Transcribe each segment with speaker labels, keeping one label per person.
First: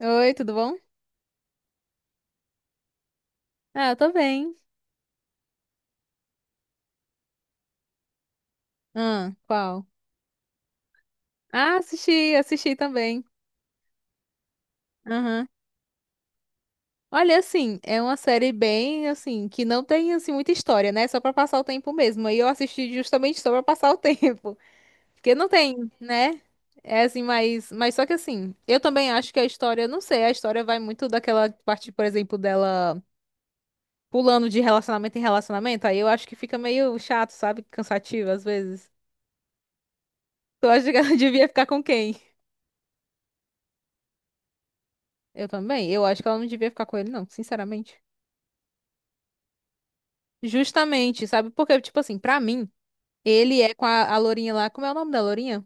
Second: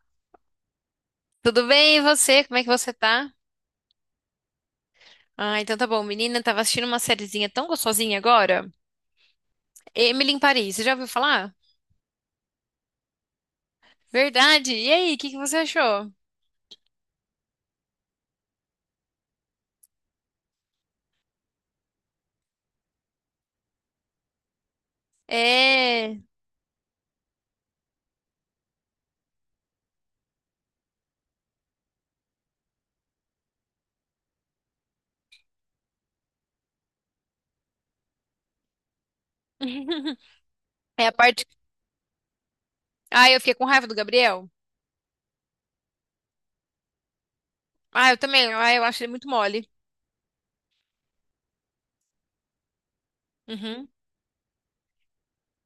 Speaker 1: Oi, tudo bom?
Speaker 2: Tudo bem, e você? Como é que você tá?
Speaker 1: Ah, eu tô bem.
Speaker 2: Ah, então tá bom. Menina, tava assistindo uma sériezinha tão gostosinha agora.
Speaker 1: Ah, qual?
Speaker 2: Emily em Paris, você já ouviu falar?
Speaker 1: Ah, assisti, assisti também.
Speaker 2: Verdade. E aí, o que que
Speaker 1: Aham.
Speaker 2: você achou?
Speaker 1: Olha, assim, é uma série bem, assim, que não tem, assim, muita história, né? Só pra passar o tempo mesmo. Aí eu assisti justamente só pra passar o tempo. Porque não tem,
Speaker 2: É.
Speaker 1: né? É assim, mas só que assim, eu também acho que a história, não sei, a história vai muito daquela parte, por exemplo, dela pulando de relacionamento em relacionamento. Aí eu acho que fica meio chato, sabe? Cansativo às vezes. Tu acha que
Speaker 2: É a
Speaker 1: ela
Speaker 2: parte.
Speaker 1: devia ficar com quem?
Speaker 2: Ah, eu fiquei com raiva do Gabriel.
Speaker 1: Eu também. Eu acho que ela não devia ficar com ele, não, sinceramente.
Speaker 2: Ah, eu também. Ah, eu acho ele muito mole.
Speaker 1: Justamente, sabe? Porque, tipo assim, pra mim, ele é com
Speaker 2: Uhum.
Speaker 1: a Lourinha lá. Como é o nome da Lourinha?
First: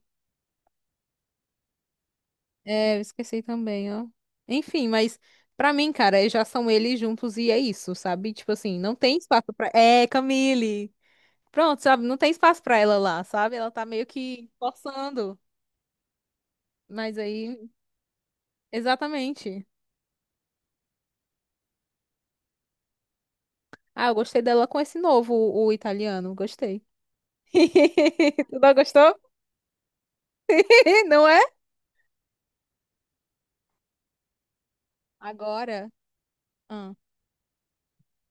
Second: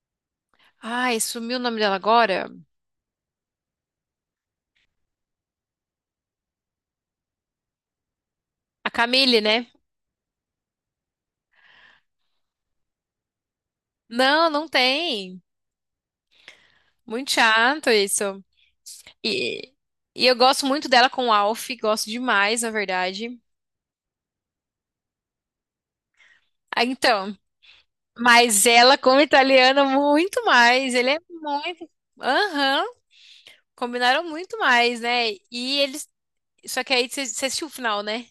Speaker 2: Ai, sumiu o nome dela agora?
Speaker 1: É, eu esqueci também, ó. Enfim, mas pra mim, cara, já são eles juntos e é isso, sabe? Tipo assim,
Speaker 2: A
Speaker 1: não tem
Speaker 2: Camille,
Speaker 1: espaço
Speaker 2: né?
Speaker 1: pra. É, Camille! Pronto, sabe? Não tem espaço pra ela lá, sabe? Ela tá meio
Speaker 2: Não,
Speaker 1: que
Speaker 2: não
Speaker 1: forçando.
Speaker 2: tem.
Speaker 1: Mas
Speaker 2: Muito
Speaker 1: aí,
Speaker 2: chato isso.
Speaker 1: exatamente.
Speaker 2: E, e eu gosto muito dela com o Alf, gosto demais, na verdade.
Speaker 1: Ah, eu gostei dela com esse novo, o italiano. Gostei.
Speaker 2: Ah, então,
Speaker 1: Tu
Speaker 2: mas
Speaker 1: não
Speaker 2: ela,
Speaker 1: gostou?
Speaker 2: como italiana, muito mais. Ele é
Speaker 1: Não é?
Speaker 2: muito. Aham, combinaram muito mais, né? E
Speaker 1: Agora.
Speaker 2: eles. Só que aí você assistiu o final, né?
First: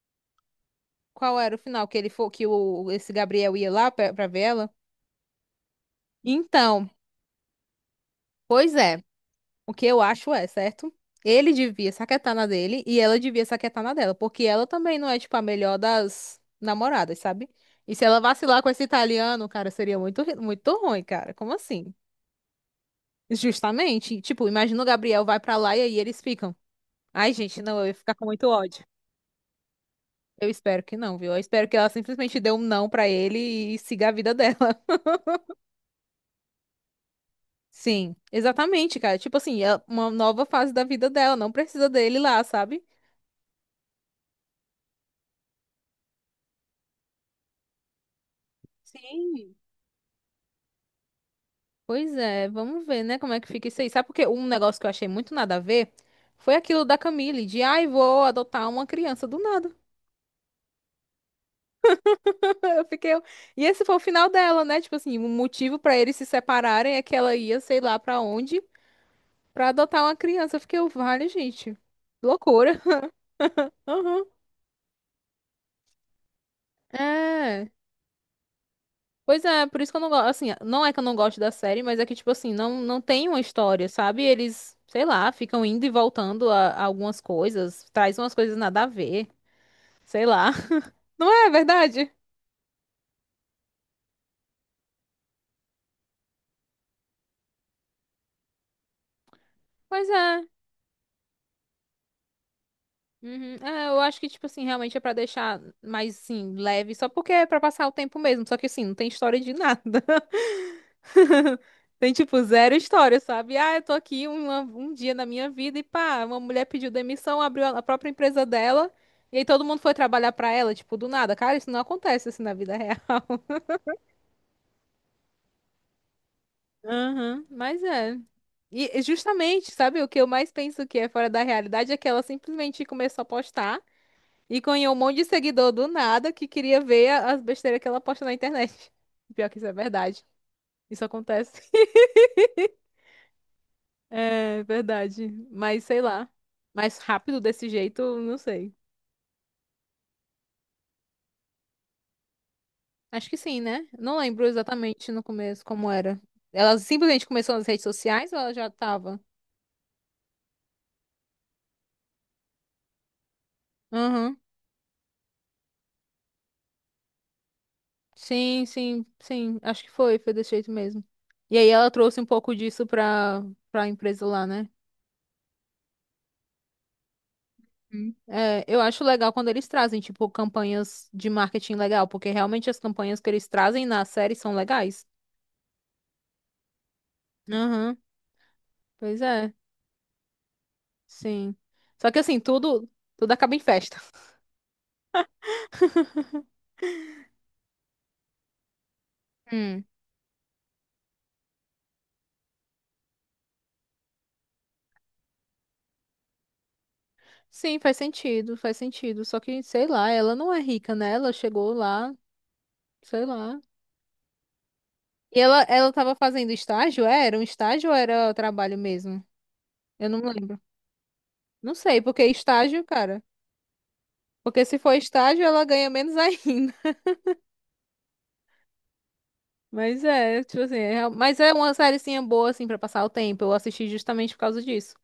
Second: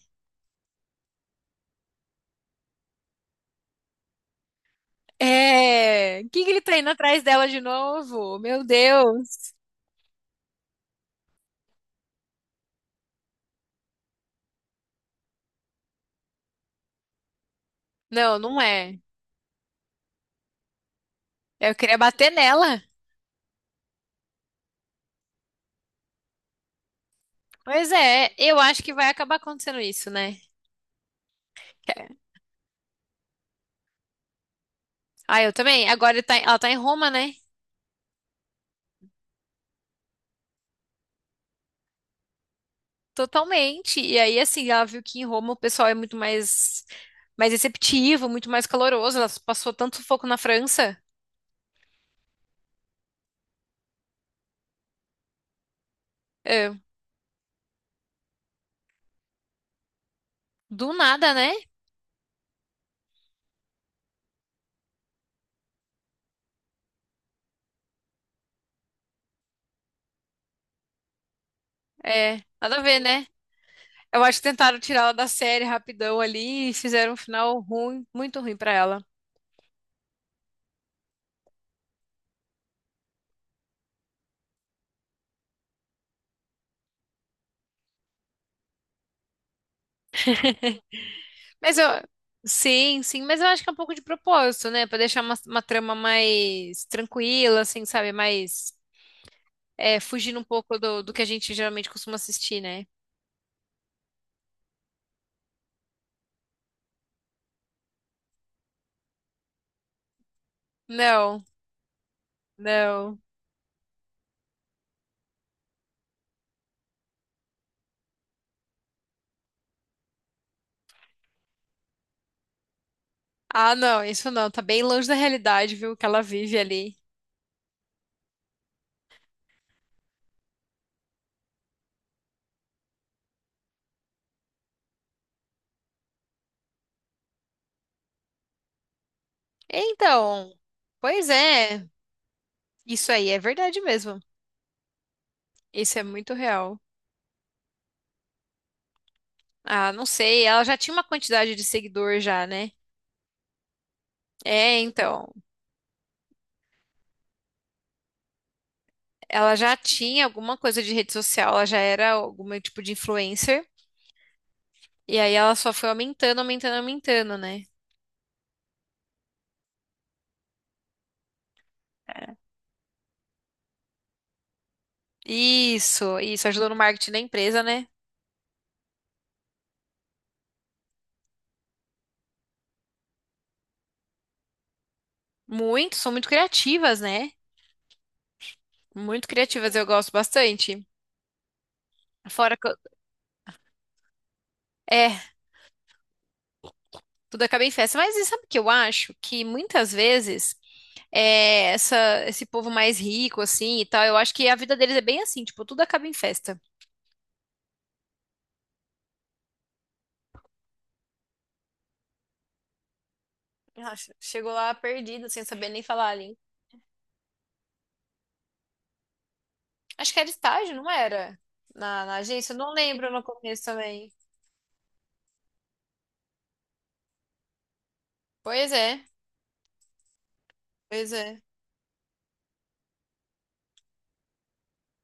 Speaker 1: Qual era o final que ele for que o esse Gabriel ia lá pra ver ela?
Speaker 2: É. O que que ele tá
Speaker 1: Então,
Speaker 2: indo atrás dela de novo? Meu
Speaker 1: pois é.
Speaker 2: Deus.
Speaker 1: O que eu acho é, certo? Ele devia saquetar na dele e ela devia saquetar na dela, porque ela também não é tipo a melhor das namoradas, sabe? E se ela
Speaker 2: Não, não
Speaker 1: vacilar com esse
Speaker 2: é.
Speaker 1: italiano, cara, seria muito ruim, cara. Como
Speaker 2: Eu
Speaker 1: assim?
Speaker 2: queria bater nela.
Speaker 1: Justamente, tipo, imagina o Gabriel vai pra lá e aí eles ficam. Ai, gente, não, eu
Speaker 2: Pois
Speaker 1: ia ficar com
Speaker 2: é,
Speaker 1: muito
Speaker 2: eu acho
Speaker 1: ódio.
Speaker 2: que vai acabar acontecendo isso, né?
Speaker 1: Eu espero que não, viu? Eu espero que ela
Speaker 2: É.
Speaker 1: simplesmente dê um não pra ele e siga a vida dela.
Speaker 2: Ah, eu também. Agora ele tá em- ela tá em Roma, né?
Speaker 1: Sim, exatamente, cara. Tipo assim, é uma nova fase da vida dela, não precisa dele lá, sabe?
Speaker 2: Totalmente. E aí, assim, ela viu que em Roma o pessoal é muito mais, mais receptivo, muito mais caloroso. Ela
Speaker 1: Sim.
Speaker 2: passou tanto sufoco na França.
Speaker 1: Pois é, vamos ver, né, como é que fica isso aí. Sabe porque um negócio que eu achei muito nada a ver foi
Speaker 2: É,
Speaker 1: aquilo da Camille, de ai, vou adotar uma criança do nada.
Speaker 2: do nada, né?
Speaker 1: Eu fiquei. E esse foi o final dela, né? Tipo assim, o motivo pra eles se separarem é que ela ia, sei lá pra onde, pra adotar uma criança. Eu fiquei, vale, gente.
Speaker 2: É, nada
Speaker 1: Loucura.
Speaker 2: a ver, né? Eu
Speaker 1: Aham.
Speaker 2: acho que tentaram tirar ela da série rapidão ali e fizeram um final
Speaker 1: É.
Speaker 2: ruim, muito ruim pra ela.
Speaker 1: Pois é, por isso que eu não gosto, assim, não é que eu não gosto da série, mas é que, tipo assim, não, não tem uma história, sabe? Eles, sei lá, ficam indo e voltando a algumas coisas, traz umas coisas nada a ver, sei lá. Não é
Speaker 2: Mas eu,
Speaker 1: verdade?
Speaker 2: sim, sim, mas eu acho que é um pouco de propósito, né? Pra deixar uma trama mais tranquila, assim, sabe? Mais, é,
Speaker 1: Pois
Speaker 2: fugindo
Speaker 1: é.
Speaker 2: um pouco do que a gente geralmente costuma assistir, né?
Speaker 1: Uhum. É, eu acho que, tipo assim, realmente é pra deixar mais, assim, leve, só porque é pra passar o tempo mesmo, só que, assim, não tem história de nada.
Speaker 2: Não,
Speaker 1: Tem, tipo, zero
Speaker 2: não.
Speaker 1: história, sabe? Ah, eu tô aqui um dia na minha vida e pá, uma mulher pediu demissão, abriu a própria empresa dela e aí todo mundo foi trabalhar pra ela, tipo, do nada. Cara, isso não acontece assim na vida real.
Speaker 2: Ah, não, isso não. Tá bem longe da realidade, viu? Que ela vive ali.
Speaker 1: Aham, mas é. E justamente, sabe, o que eu mais penso que é fora da realidade é que ela simplesmente começou a postar e ganhou um monte de seguidor do nada que queria ver as besteiras que ela posta na internet. Pior que isso é verdade.
Speaker 2: Então,
Speaker 1: Isso
Speaker 2: pois
Speaker 1: acontece.
Speaker 2: é. Isso aí é verdade mesmo.
Speaker 1: É verdade. Mas
Speaker 2: Isso
Speaker 1: sei
Speaker 2: é
Speaker 1: lá.
Speaker 2: muito real.
Speaker 1: Mais rápido desse jeito, não sei.
Speaker 2: Ah, não sei, ela já tinha uma quantidade de seguidor já, né?
Speaker 1: Acho que sim, né? Não lembro
Speaker 2: É,
Speaker 1: exatamente no
Speaker 2: então,
Speaker 1: começo como era. Ela simplesmente começou nas redes sociais ou ela já tava?
Speaker 2: ela já tinha alguma coisa de rede social, ela já era algum tipo de influencer,
Speaker 1: Aham.
Speaker 2: e aí ela só foi aumentando, aumentando, aumentando, né?
Speaker 1: Sim, sim, sim. Acho que foi, foi desse jeito mesmo. E aí ela trouxe um pouco disso pra, pra empresa lá, né?
Speaker 2: Isso ajudou no marketing da empresa, né?
Speaker 1: Hum. É, eu acho legal quando eles trazem, tipo, campanhas de marketing legal, porque realmente as campanhas que eles trazem na série são legais.
Speaker 2: Muito, são muito criativas, né?
Speaker 1: Aham, pois
Speaker 2: Muito
Speaker 1: é.
Speaker 2: criativas, eu gosto bastante.
Speaker 1: Sim. Só que assim,
Speaker 2: Fora que eu-
Speaker 1: tudo, tudo acaba em festa.
Speaker 2: é, tudo acaba em festa, mas e sabe o que eu acho? Que
Speaker 1: Hum.
Speaker 2: muitas vezes é, essa, esse povo mais rico, assim, e tal, eu acho que a vida deles é bem assim, tipo, tudo acaba em festa.
Speaker 1: Sim, faz sentido, faz sentido. Só que, sei lá, ela não é rica, né? Ela chegou lá, sei lá.
Speaker 2: Nossa, chegou lá perdida,
Speaker 1: E
Speaker 2: sem
Speaker 1: ela,
Speaker 2: saber nem
Speaker 1: ela
Speaker 2: falar
Speaker 1: tava
Speaker 2: ali.
Speaker 1: fazendo estágio? É, era um estágio ou era trabalho mesmo? Eu
Speaker 2: Acho
Speaker 1: não
Speaker 2: que era
Speaker 1: lembro.
Speaker 2: estágio, não era?
Speaker 1: Não sei,
Speaker 2: Na, na
Speaker 1: porque
Speaker 2: agência, eu não
Speaker 1: estágio,
Speaker 2: lembro
Speaker 1: cara.
Speaker 2: no começo também.
Speaker 1: Porque se for estágio, ela ganha menos ainda.
Speaker 2: Pois é,
Speaker 1: Mas é, tipo assim,
Speaker 2: pois
Speaker 1: mas
Speaker 2: é.
Speaker 1: é uma sériezinha boa, assim, pra passar o tempo. Eu assisti justamente por causa disso.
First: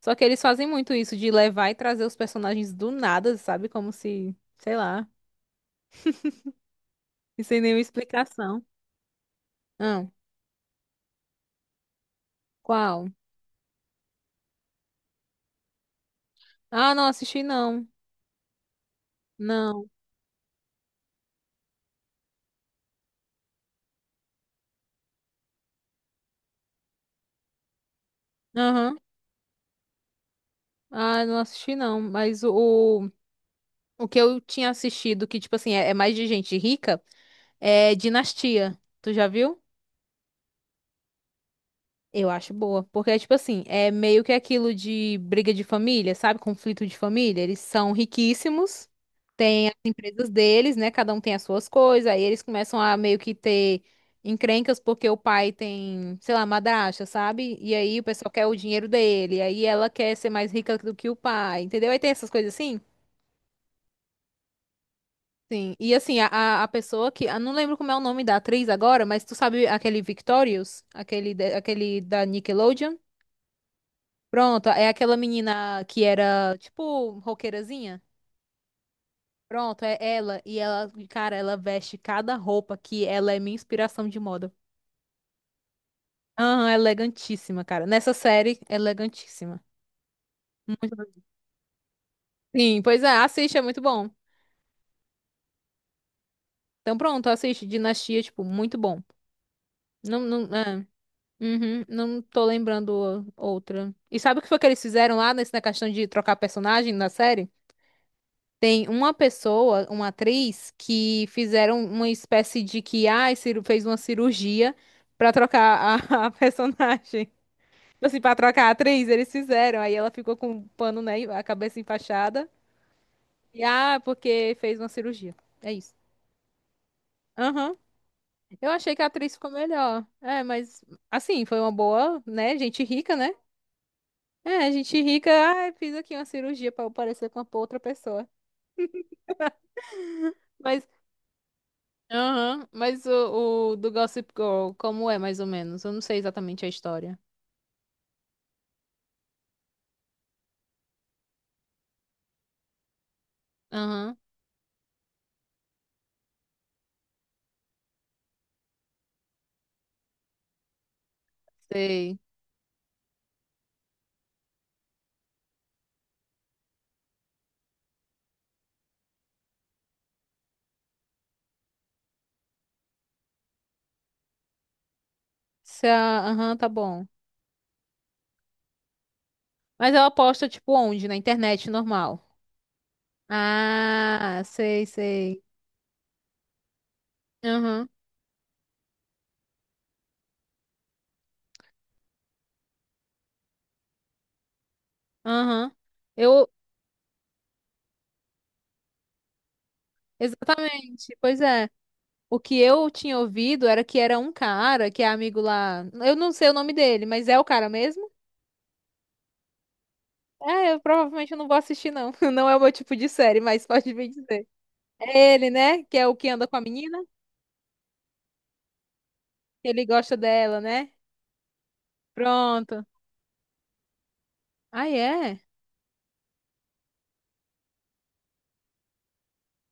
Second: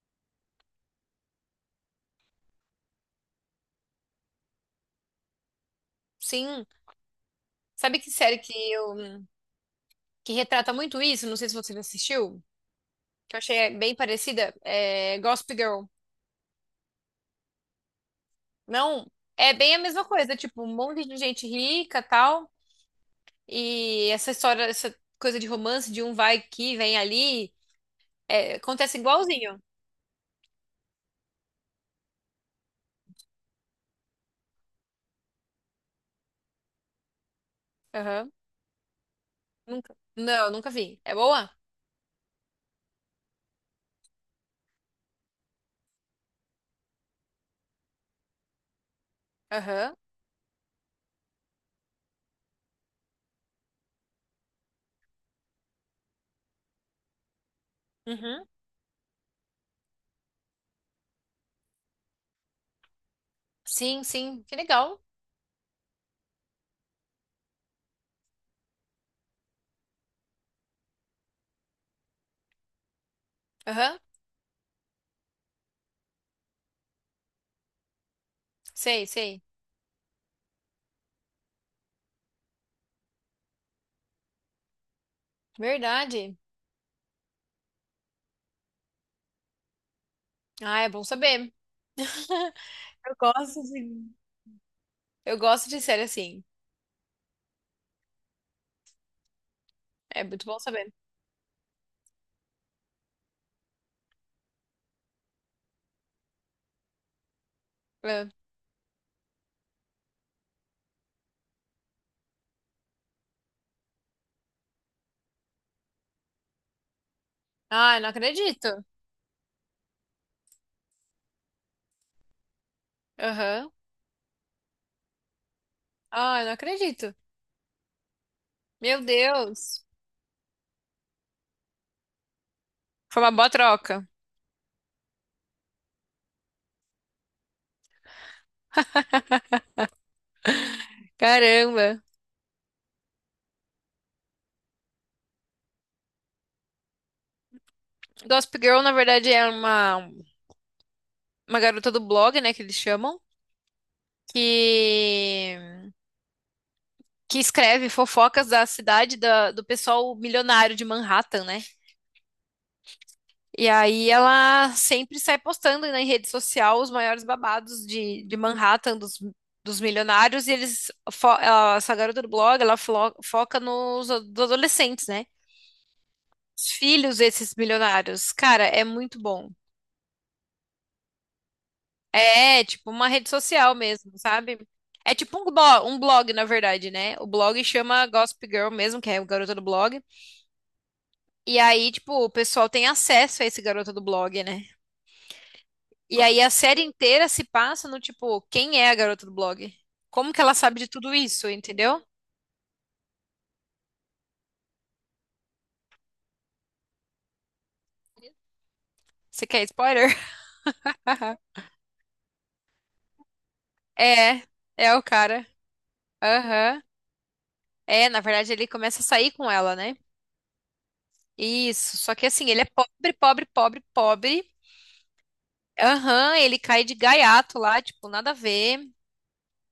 Speaker 1: Só que eles fazem muito isso, de levar e trazer os personagens do nada, sabe? Como se, sei lá.
Speaker 2: Sim.
Speaker 1: E sem nenhuma
Speaker 2: Sabe que série que
Speaker 1: explicação.
Speaker 2: eu
Speaker 1: Ah,
Speaker 2: que retrata muito isso? Não sei se você já assistiu,
Speaker 1: qual?
Speaker 2: que eu achei bem parecida. É Gossip Girl.
Speaker 1: Ah, não assisti não.
Speaker 2: Não, é bem a
Speaker 1: Não.
Speaker 2: mesma coisa, tipo, um monte de gente rica, tal, e essa história, essa coisa de romance de um vai aqui, vem ali, é, acontece
Speaker 1: Aham.
Speaker 2: igualzinho.
Speaker 1: Ah, não assisti não. Mas o o que eu tinha assistido, que, tipo assim, é mais de gente rica, é
Speaker 2: Aham.
Speaker 1: Dinastia. Tu já viu?
Speaker 2: Nunca. Não, nunca vi. É boa?
Speaker 1: Eu acho boa. Porque é tipo assim, é meio que aquilo de briga de família, sabe? Conflito de família. Eles são riquíssimos.
Speaker 2: Aham.
Speaker 1: Coisas deles, né? Cada um tem as suas coisas, aí eles começam a meio que ter encrencas porque o pai tem, sei lá, madrasta, sabe? E aí o pessoal quer
Speaker 2: Uhum.
Speaker 1: o dinheiro dele, aí ela quer ser mais rica do que o pai, entendeu? Aí tem essas coisas assim.
Speaker 2: Sim, sim, que legal.
Speaker 1: Sim, e assim, a a pessoa que. Eu não lembro como é o nome da atriz agora, mas tu sabe aquele Victorious? Aquele, aquele da Nickelodeon?
Speaker 2: Aham,
Speaker 1: Pronto, é aquela menina que era, tipo, roqueirazinha.
Speaker 2: sei, sei.
Speaker 1: Pronto, é ela. E ela, cara, ela veste cada roupa que ela é minha inspiração de moda.
Speaker 2: Verdade.
Speaker 1: Aham, elegantíssima, cara. Nessa série, elegantíssima.
Speaker 2: Ah, é
Speaker 1: Muito-
Speaker 2: bom saber.
Speaker 1: Sim, pois é,
Speaker 2: Eu
Speaker 1: assiste, é
Speaker 2: gosto
Speaker 1: muito
Speaker 2: de,
Speaker 1: bom.
Speaker 2: eu gosto de série assim.
Speaker 1: Então pronto, assiste Dinastia, tipo, muito bom. Não,
Speaker 2: É muito
Speaker 1: não,
Speaker 2: bom
Speaker 1: é.
Speaker 2: saber.
Speaker 1: Uhum, não tô lembrando outra. E sabe o que foi que eles fizeram lá nesse, na questão de trocar personagem na série?
Speaker 2: É.
Speaker 1: Tem uma pessoa, uma atriz, que fizeram uma espécie de que, ah, fez uma cirurgia pra trocar a, a personagem.
Speaker 2: Ah, eu não
Speaker 1: Assim, pra trocar a
Speaker 2: acredito.
Speaker 1: atriz, eles fizeram. Aí ela ficou com um pano, né, a cabeça enfaixada. E,
Speaker 2: Aham.
Speaker 1: ah, porque fez uma cirurgia. É isso.
Speaker 2: Ah, eu não acredito.
Speaker 1: Aham. Eu achei que
Speaker 2: Meu
Speaker 1: a atriz ficou
Speaker 2: Deus.
Speaker 1: melhor. É, mas assim, foi uma boa, né? Gente rica,
Speaker 2: Foi
Speaker 1: né?
Speaker 2: uma boa troca.
Speaker 1: É, gente rica, ah, fiz aqui uma cirurgia pra eu parecer com uma outra pessoa. Mas,
Speaker 2: Caramba.
Speaker 1: aham, mas o do Gossip Girl, como é mais ou menos? Eu não sei exatamente a história.
Speaker 2: Gossip Girl, na verdade, é uma garota do blog, né, que eles chamam,
Speaker 1: Aham,
Speaker 2: que, que escreve fofocas da cidade da, do pessoal milionário de Manhattan, né?
Speaker 1: sei.
Speaker 2: E aí ela sempre sai postando na rede social os maiores babados de Manhattan, dos, dos milionários, e eles, fo- ela- essa garota do blog, ela flo- foca nos a- dos adolescentes, né?
Speaker 1: Se a- Aham, tá
Speaker 2: Os
Speaker 1: bom.
Speaker 2: filhos desses milionários. Cara, é muito bom.
Speaker 1: Mas ela posta, tipo, onde? Na internet normal.
Speaker 2: É, tipo uma rede social mesmo,
Speaker 1: Ah,
Speaker 2: sabe?
Speaker 1: sei,
Speaker 2: É tipo
Speaker 1: sei.
Speaker 2: um blog, na verdade, né? O blog
Speaker 1: Aham,
Speaker 2: chama Gossip Girl mesmo, que é o garota do blog. E aí, tipo, o pessoal tem acesso a esse garota do blog, né?
Speaker 1: aham.
Speaker 2: E aí
Speaker 1: Eu,
Speaker 2: a série inteira se passa no tipo, quem é a garota do blog? Como que ela sabe de tudo
Speaker 1: exatamente, pois
Speaker 2: isso,
Speaker 1: é.
Speaker 2: entendeu?
Speaker 1: O que eu tinha ouvido era que era um cara que é amigo lá. Eu não sei o nome dele, mas é o cara mesmo?
Speaker 2: Você quer spoiler?
Speaker 1: É, eu provavelmente eu
Speaker 2: Haha.
Speaker 1: não vou assistir, não. Não é o meu tipo de série, mas pode me
Speaker 2: É,
Speaker 1: dizer.
Speaker 2: é o
Speaker 1: É
Speaker 2: cara.
Speaker 1: ele, né? Que é o que anda com a
Speaker 2: Aham.
Speaker 1: menina,
Speaker 2: É, na verdade ele começa a sair com
Speaker 1: que
Speaker 2: ela,
Speaker 1: ele
Speaker 2: né?
Speaker 1: gosta dela, né?
Speaker 2: Isso, só que assim, ele é
Speaker 1: Pronto.
Speaker 2: pobre, pobre, pobre, pobre.
Speaker 1: Ah, é?
Speaker 2: Aham, ele cai de gaiato lá, tipo, nada a ver.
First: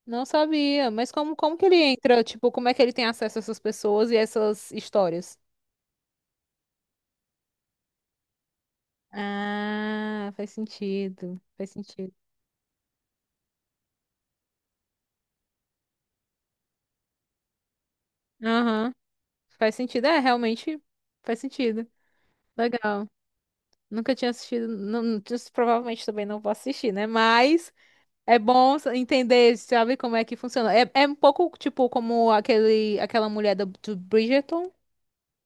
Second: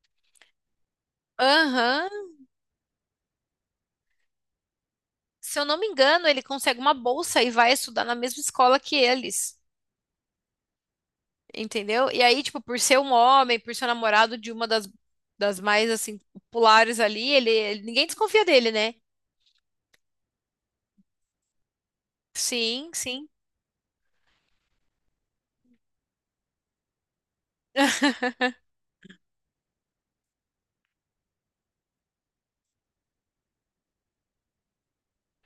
Speaker 1: Não sabia. Mas como, como que ele entra?
Speaker 2: Aham.
Speaker 1: Tipo, como é que ele tem acesso a essas pessoas e essas histórias?
Speaker 2: Se eu não me engano, ele consegue uma bolsa e vai estudar na mesma escola que eles.
Speaker 1: Ah, faz sentido. Faz
Speaker 2: Entendeu?
Speaker 1: sentido.
Speaker 2: E aí, tipo, por ser um homem, por ser namorado de uma das, das mais, assim, populares ali, ele- ninguém desconfia dele,
Speaker 1: Aham.
Speaker 2: né?
Speaker 1: Faz sentido. É, realmente faz sentido.
Speaker 2: Sim,
Speaker 1: Legal.
Speaker 2: sim,
Speaker 1: Nunca tinha assistido, não. Provavelmente também não vou assistir, né? Mas é bom entender, sabe, como é que funciona. É, é um pouco tipo como aquele, aquela mulher do Bridgerton,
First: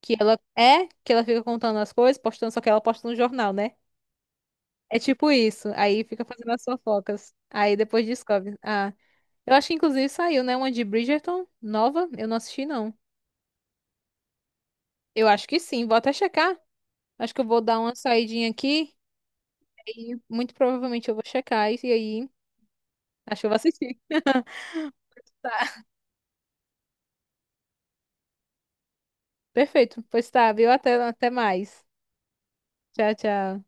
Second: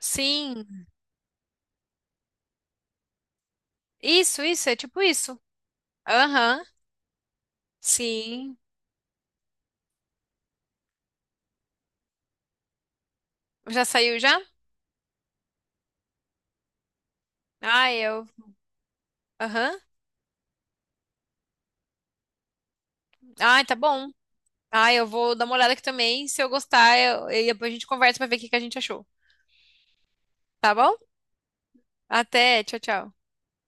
Speaker 1: que ela é, que ela fica contando as coisas, postando, só que ela posta no jornal, né?
Speaker 2: Isso, é
Speaker 1: É
Speaker 2: tipo
Speaker 1: tipo
Speaker 2: isso.
Speaker 1: isso. Aí fica fazendo as
Speaker 2: Aham,
Speaker 1: fofocas. Aí depois descobre.
Speaker 2: sim.
Speaker 1: Ah, eu acho que inclusive saiu, né? Uma de Bridgerton nova. Eu não assisti, não.
Speaker 2: Já saiu já?
Speaker 1: Eu acho que sim, vou até checar. Acho que eu vou dar
Speaker 2: Ah,
Speaker 1: uma
Speaker 2: eu.
Speaker 1: saidinha aqui.
Speaker 2: Aham.
Speaker 1: E muito provavelmente eu vou checar. E aí. Acho que eu vou
Speaker 2: Ah, tá
Speaker 1: assistir.
Speaker 2: bom. Ah, eu vou dar uma olhada aqui
Speaker 1: Tá.
Speaker 2: também. Se eu gostar, eu, e depois a gente conversa pra ver o que que a gente achou.
Speaker 1: Perfeito. Pois tá, viu?
Speaker 2: Tá
Speaker 1: Até,
Speaker 2: bom?
Speaker 1: até mais.
Speaker 2: Até, tchau,
Speaker 1: Tchau,
Speaker 2: tchau.
Speaker 1: tchau.